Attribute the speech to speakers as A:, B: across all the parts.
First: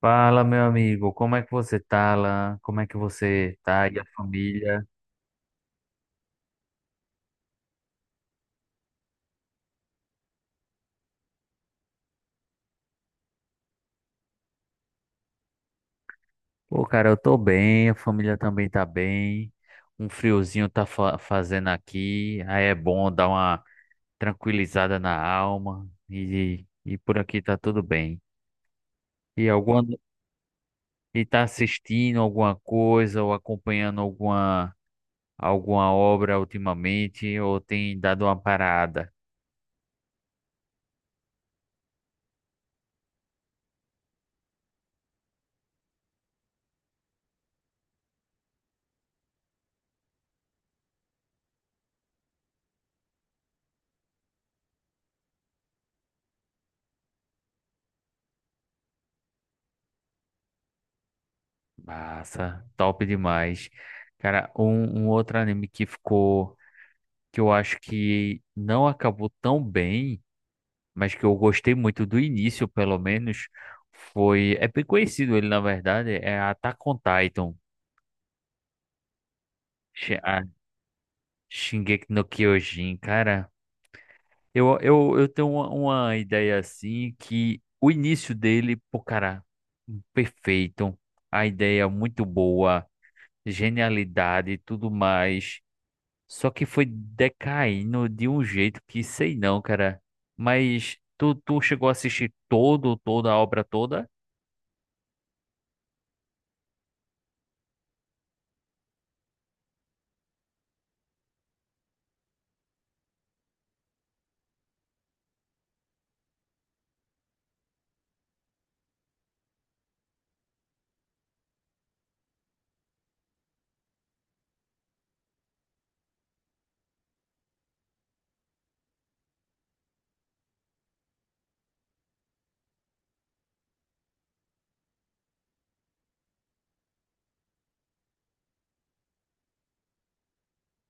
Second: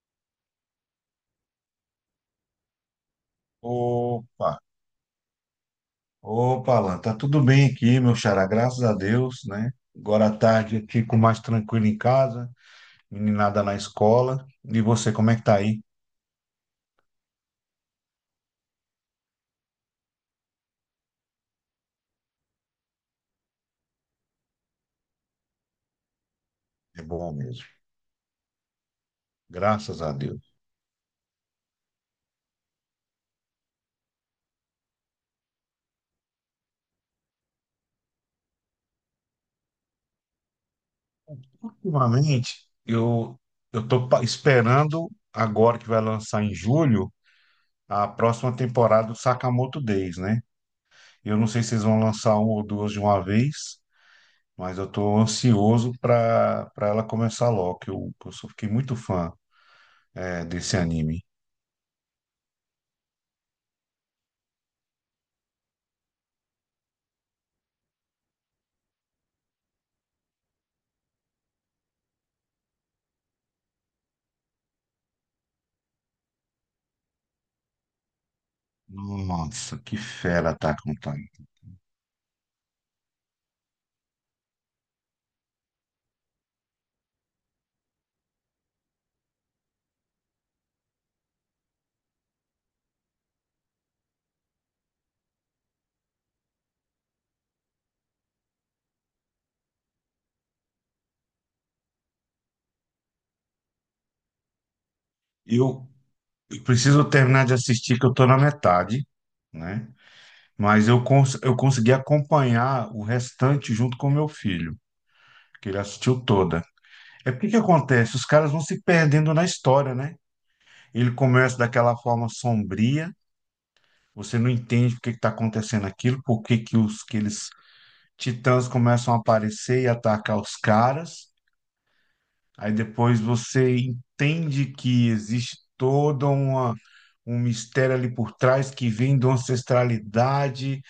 A: Fala, meu amigo, como é que você tá, Alan? Como é que você tá e a
B: Opa,
A: família?
B: opa, Alan, tá tudo bem aqui, meu xará, graças a Deus, né? Agora à tarde eu fico mais tranquilo em casa, meninada na escola. E você, como é que tá aí?
A: Pô, cara, eu tô bem, a família também tá bem. Um friozinho tá fazendo aqui, aí é bom dar uma tranquilizada na alma e
B: É
A: por
B: bom
A: aqui tá
B: mesmo,
A: tudo bem. E alguma
B: graças a Deus.
A: e tá assistindo alguma coisa ou acompanhando alguma obra ultimamente ou tem dado uma parada?
B: Ultimamente, eu tô esperando agora que vai lançar em julho a próxima temporada do Sakamoto Days, né? Eu não sei se vocês vão lançar uma ou duas de uma vez, mas eu tô ansioso para ela começar logo, fiquei muito fã desse anime.
A: Massa, top demais. Cara, um outro anime que eu acho que não acabou tão bem, mas que eu gostei muito do início, pelo menos, foi. É bem conhecido ele, na verdade, é Attack on Titan,
B: Nossa, que
A: Shi- a
B: fera tá on Titan.
A: Shingeki no Kyojin, cara. Eu tenho uma ideia assim que o início dele, pô, cara, perfeito, a ideia muito boa, genialidade e tudo mais. Só que foi decaindo de um jeito que sei não, cara. Mas tu chegou a assistir toda a obra toda?
B: Eu preciso terminar de assistir, que eu tô na metade, né? Mas eu consegui acompanhar o restante junto com meu filho, que ele assistiu toda. É porque que acontece? Os caras vão se perdendo na história, né? Ele começa daquela forma sombria, você não entende por que está acontecendo aquilo, por que que eles titãs começam a aparecer e atacar os caras. Aí depois você entende que existe toda uma um mistério ali por trás que vem de uma ancestralidade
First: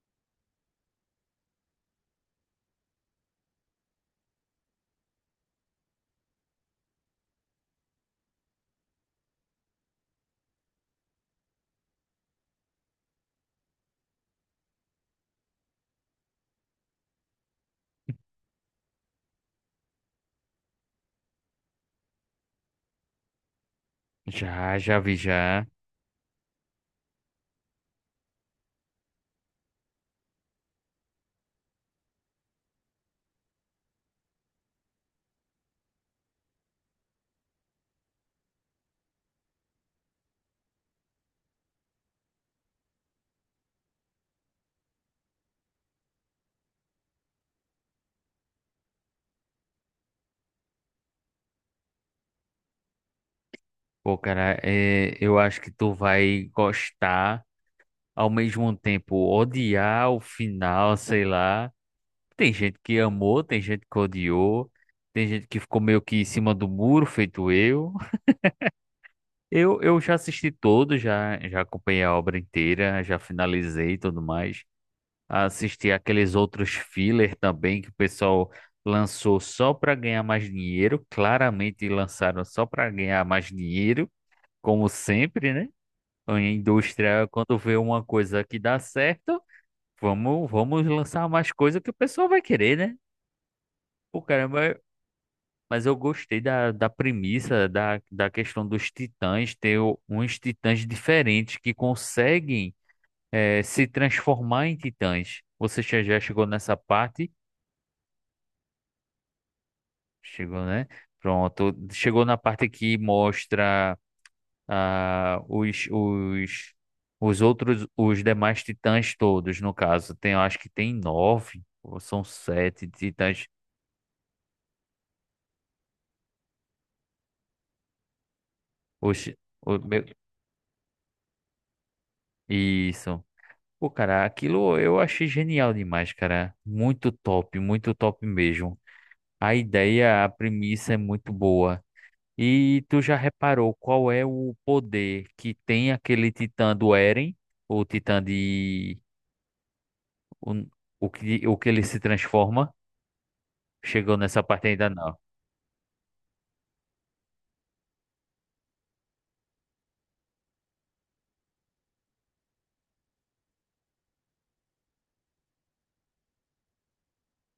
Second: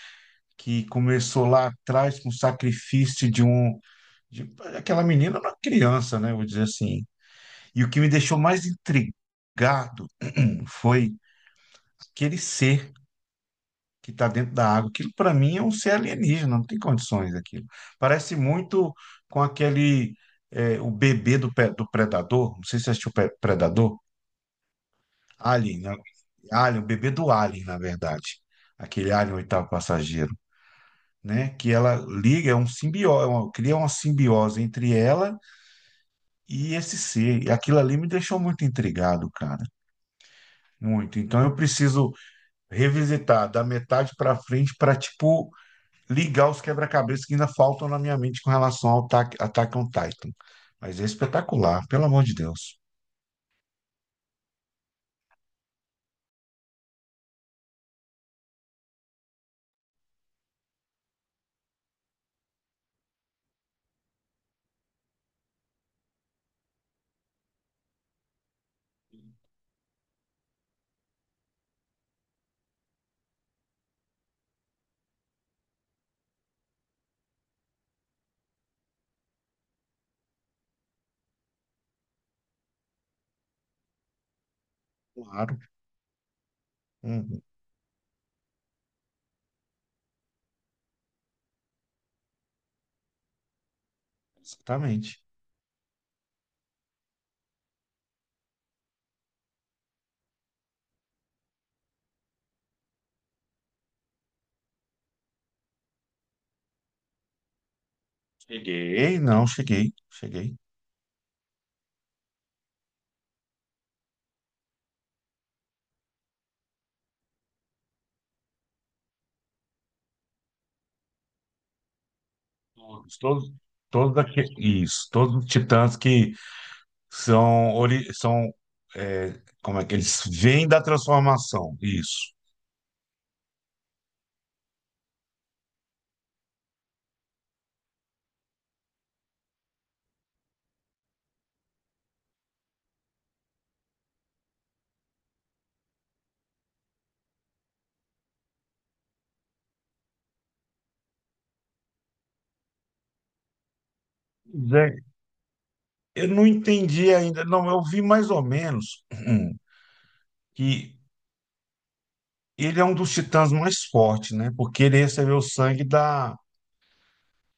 B: que começou lá atrás com o sacrifício de aquela menina era uma criança, né? Vou dizer assim. E o que me deixou mais intrigado foi aquele ser que está dentro da água. Aquilo para mim é um ser alienígena, não tem condições aquilo. Parece muito com aquele o bebê do Predador. Não sei se você assistiu o Predador.
A: Já, já vi já.
B: Alien, né? Alien, o bebê do Alien, na verdade. Aquele Alien, o oitavo passageiro, né? Que ela liga, é um simbiose, cria uma simbiose entre ela e esse ser. E aquilo ali me deixou muito intrigado, cara. Muito. Então eu preciso revisitar da metade para frente para tipo, ligar os quebra-cabeças que ainda faltam na minha mente com relação ao Attack on Titan. Mas é espetacular, pelo amor de Deus.
A: Pô, cara, é, eu acho que tu vai gostar, ao mesmo tempo odiar o final, sei lá. Tem gente que amou, tem gente que odiou, tem gente que ficou meio que em cima do muro, feito eu. Eu já assisti todo, já acompanhei a obra inteira, já finalizei e tudo mais. Assisti aqueles outros filler também que o pessoal lançou só para ganhar mais dinheiro. Claramente lançaram só para ganhar mais dinheiro, como sempre,
B: Claro.
A: né? A indústria,
B: Uhum.
A: quando vê uma coisa que dá certo, vamos lançar mais coisa que o pessoal vai querer, né? Pô, caramba,
B: Exatamente.
A: mas eu gostei da premissa, da questão dos titãs, ter uns titãs diferentes que conseguem se transformar em titãs. Você já chegou nessa parte?
B: Cheguei, não, cheguei, cheguei.
A: Chegou, né? Pronto. Chegou na parte que mostra ah, os outros, os demais titãs todos, no caso. Tem, eu acho que tem nove, ou são sete
B: Todos,
A: titãs.
B: todos, todos aqui, isso, todos os titãs que são
A: Oxi, o
B: como é que
A: meu-
B: eles vêm da transformação, isso.
A: Isso. Pô, cara, aquilo eu achei genial demais, cara. Muito top mesmo. A ideia, a premissa é muito boa. E tu já reparou qual é o poder que tem aquele titã do Eren? O titã de O, o que, O que ele se transforma. Chegou nessa parte
B: Zé,
A: ainda não.
B: eu não entendi ainda, não, eu vi mais ou menos que ele é um dos titãs mais fortes, né? Porque ele recebeu o sangue da,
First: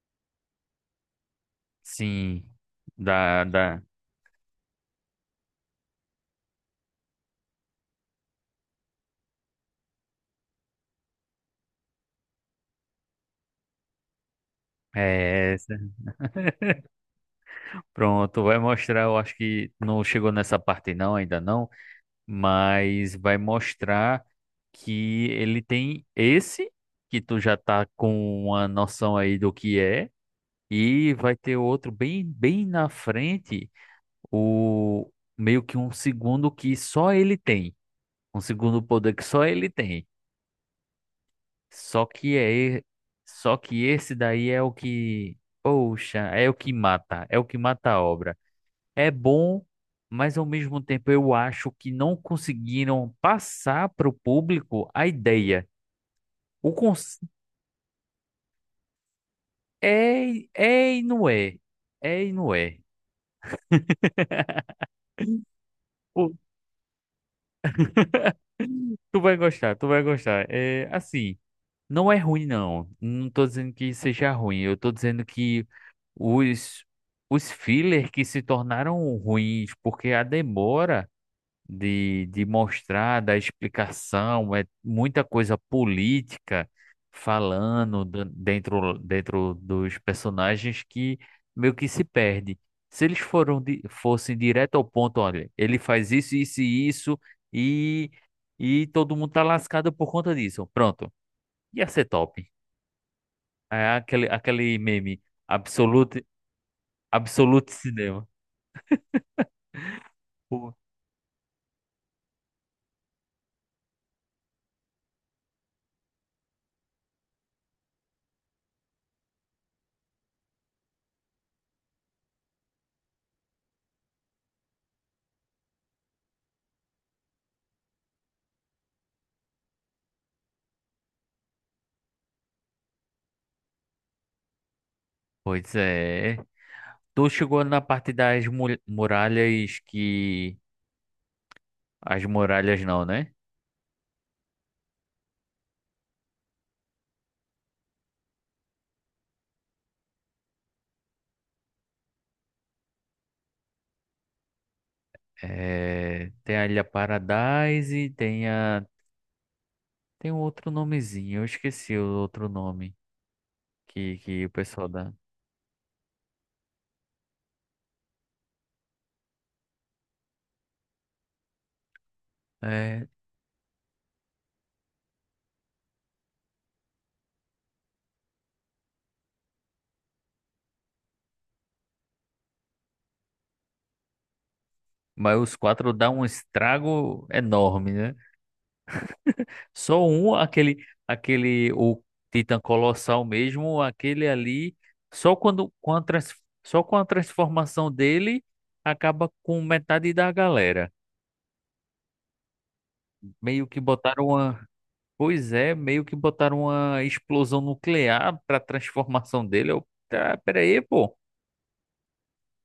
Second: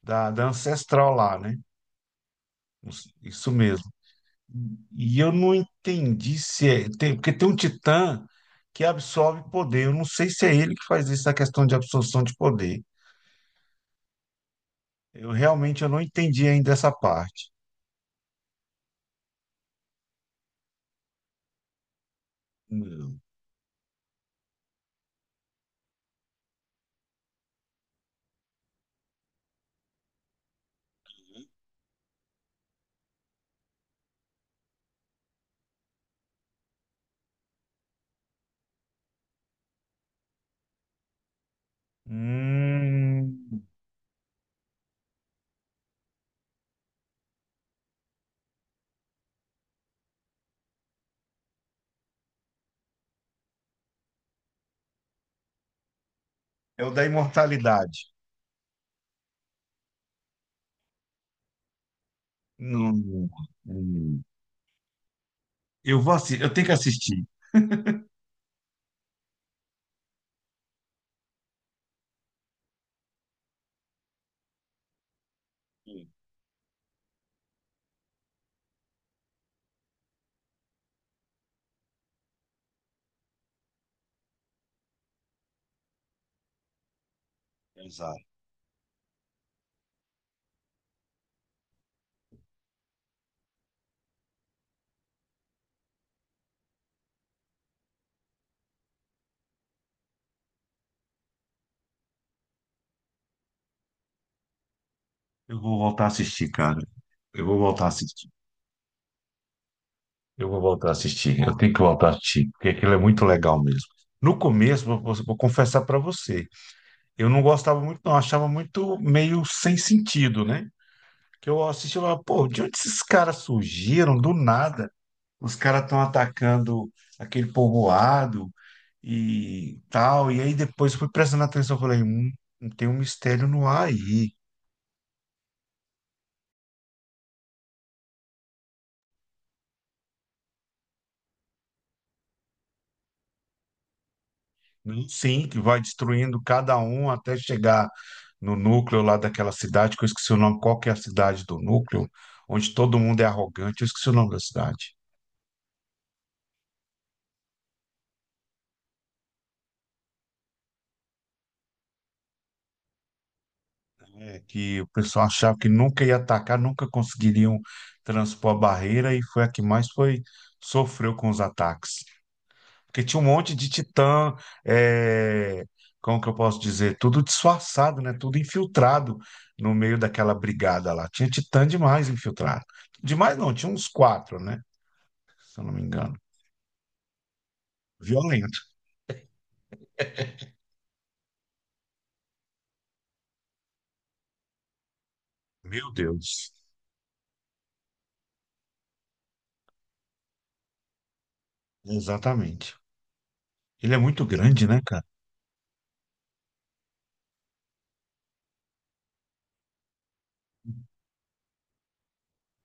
B: da, da ancestral lá, né?
A: Sim. Da,
B: Isso
A: da,
B: mesmo. E eu não entendi se é, tem, porque tem um titã que absorve poder, eu não sei se é ele que faz isso, a questão de absorção de poder.
A: é essa.
B: Eu não entendi ainda essa parte.
A: Pronto, vai mostrar. Eu acho que não chegou nessa parte não, ainda não. Mas vai mostrar que ele tem esse, que tu já tá com uma noção aí do que é. E vai ter outro bem, bem na frente, o meio que um segundo que só ele tem. Um segundo poder que só ele tem. Só que é, e- Só
B: Hum,
A: que esse daí é o que, poxa, é o que mata, é o que mata a obra. É bom, mas ao mesmo tempo eu acho que não conseguiram passar para o público a ideia. O
B: é o da
A: cons...
B: imortalidade.
A: É e não é, é e não é.
B: Não. Hum. Eu vou
A: Pô,
B: assistir, eu tenho que assistir.
A: tu vai gostar, tu vai gostar. É assim, não é ruim não. Não tô dizendo que seja ruim. Eu tô dizendo que
B: Sim.
A: os os filler que se tornaram ruins porque a demora de mostrar, da explicação, é muita coisa política falando
B: Exato.
A: dentro dos personagens que meio que se perde. Se eles fossem direto ao ponto, olha, ele faz isso, isso e isso, e, e todo mundo tá lascado por conta disso. Pronto, ia ser top. É aquele meme,
B: Eu vou voltar a
A: absolute,
B: assistir, cara. Eu vou
A: absolute
B: voltar a
A: cinema.
B: assistir. Eu vou
A: Pô,
B: voltar a assistir. Eu tenho que voltar a assistir, porque aquilo é muito legal mesmo. No começo, vou confessar pra você, eu não gostava muito, não. Achava muito meio sem sentido, né? Que eu assistia e falava, pô, de onde esses caras surgiram? Do nada. Os caras estão atacando aquele povoado e tal. E aí depois fui prestando atenção, falei, tem um mistério no ar aí.
A: pois é. Tu chegou na parte das muralhas que. As muralhas não, né?
B: Sim, que vai destruindo cada um até chegar no núcleo lá daquela cidade, que eu esqueci o nome, qual que é a cidade do núcleo, onde todo mundo é arrogante, eu esqueci o nome da cidade.
A: É, tem a Ilha Paradise, tem a. Tem um outro nomezinho, eu esqueci o outro nome
B: É,
A: que o
B: que o
A: pessoal dá.
B: pessoal achava que nunca ia atacar, nunca conseguiriam transpor a barreira, e foi a que mais foi sofreu com os ataques. Porque
A: É,
B: tinha um monte de titã, é, como que eu posso dizer? Tudo disfarçado, né? Tudo infiltrado no meio daquela brigada lá. Tinha titã demais infiltrado. Demais não, tinha uns quatro, né?
A: mas os
B: Se eu não me
A: quatro
B: engano.
A: dão um estrago enorme, né?
B: Violento.
A: Só um, o Titã Colossal mesmo, aquele ali, só quando,
B: Meu
A: com a trans-
B: Deus.
A: só com a transformação dele, acaba com metade da galera.
B: Exatamente.
A: Meio que
B: Ele é muito
A: botaram uma.
B: grande, né, cara?
A: Pois é, meio que botaram uma explosão nuclear pra transformação dele. Eu, tá, pera aí, pô.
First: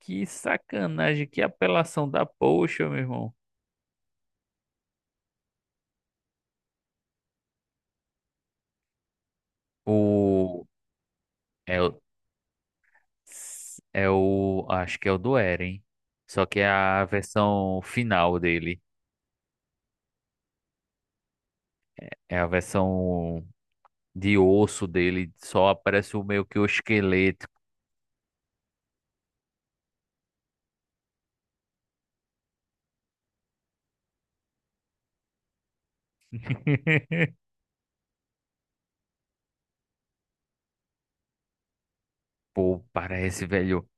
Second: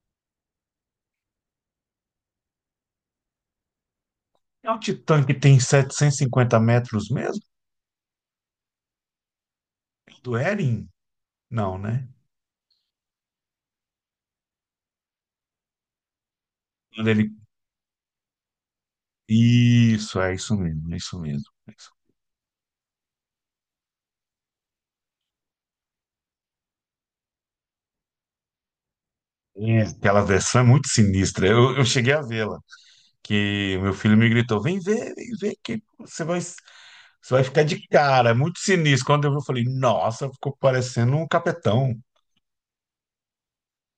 A: Que sacanagem, que apelação da poxa, meu irmão.
B: É um titã que tem 750 metros mesmo? Do
A: O.
B: Eren?
A: É
B: Não,
A: o.
B: né?
A: É o. Acho que é o do Eren. Só que é a
B: Quando ele...
A: versão final dele.
B: Isso, é isso mesmo, é isso mesmo. É isso.
A: É a versão de osso dele. Só aparece o meio que o esqueleto.
B: É, aquela versão é muito sinistra. Eu cheguei a vê-la. Que meu filho me gritou: vem ver, você vai ficar de cara, é muito sinistro. Quando eu vi, eu falei: nossa, ficou parecendo um capetão.
A: Pô, parece, velho.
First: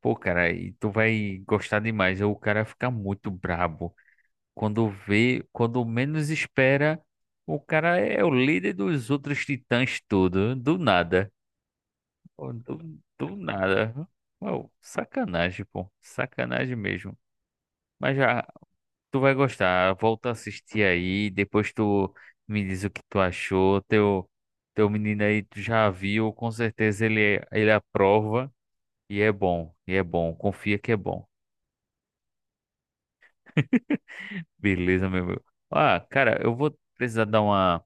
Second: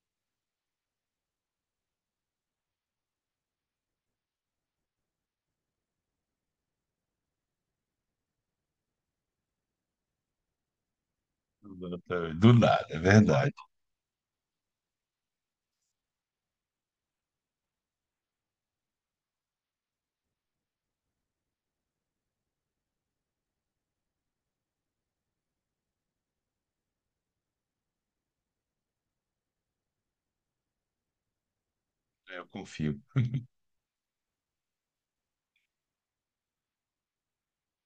A: Pô, cara, e tu vai gostar demais. O cara fica muito brabo. Quando vê, quando menos espera, o cara é o líder dos outros titãs tudo. Do nada. Pô,
B: Do
A: Do,
B: nada, é
A: do
B: verdade.
A: nada. Uau, sacanagem, pô. Sacanagem mesmo. Mas já, tu vai gostar. Volta a assistir aí. Depois tu me diz o que tu achou. Teu menino aí, tu já viu. Com certeza ele aprova. E é bom. E é bom. Confia que é bom.
B: Eu confio.
A: Beleza, meu amigo. Ah, cara, eu vou precisar dar uma,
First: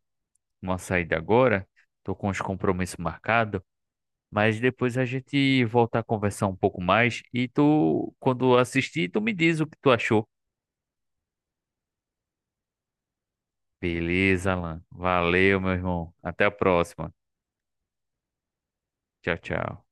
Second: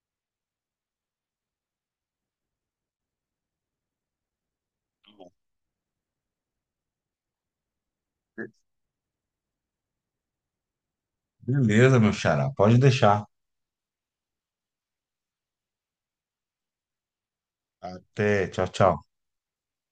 A: uma saída agora. Tô com os compromissos marcados. Mas depois a gente volta a conversar um pouco mais. E tu, quando assistir, tu me diz o que tu achou.
B: Beleza, meu xará, pode deixar.
A: Beleza, Alan. Valeu, meu irmão. Até a próxima.
B: Até, tchau, tchau.
A: Tchau, tchau.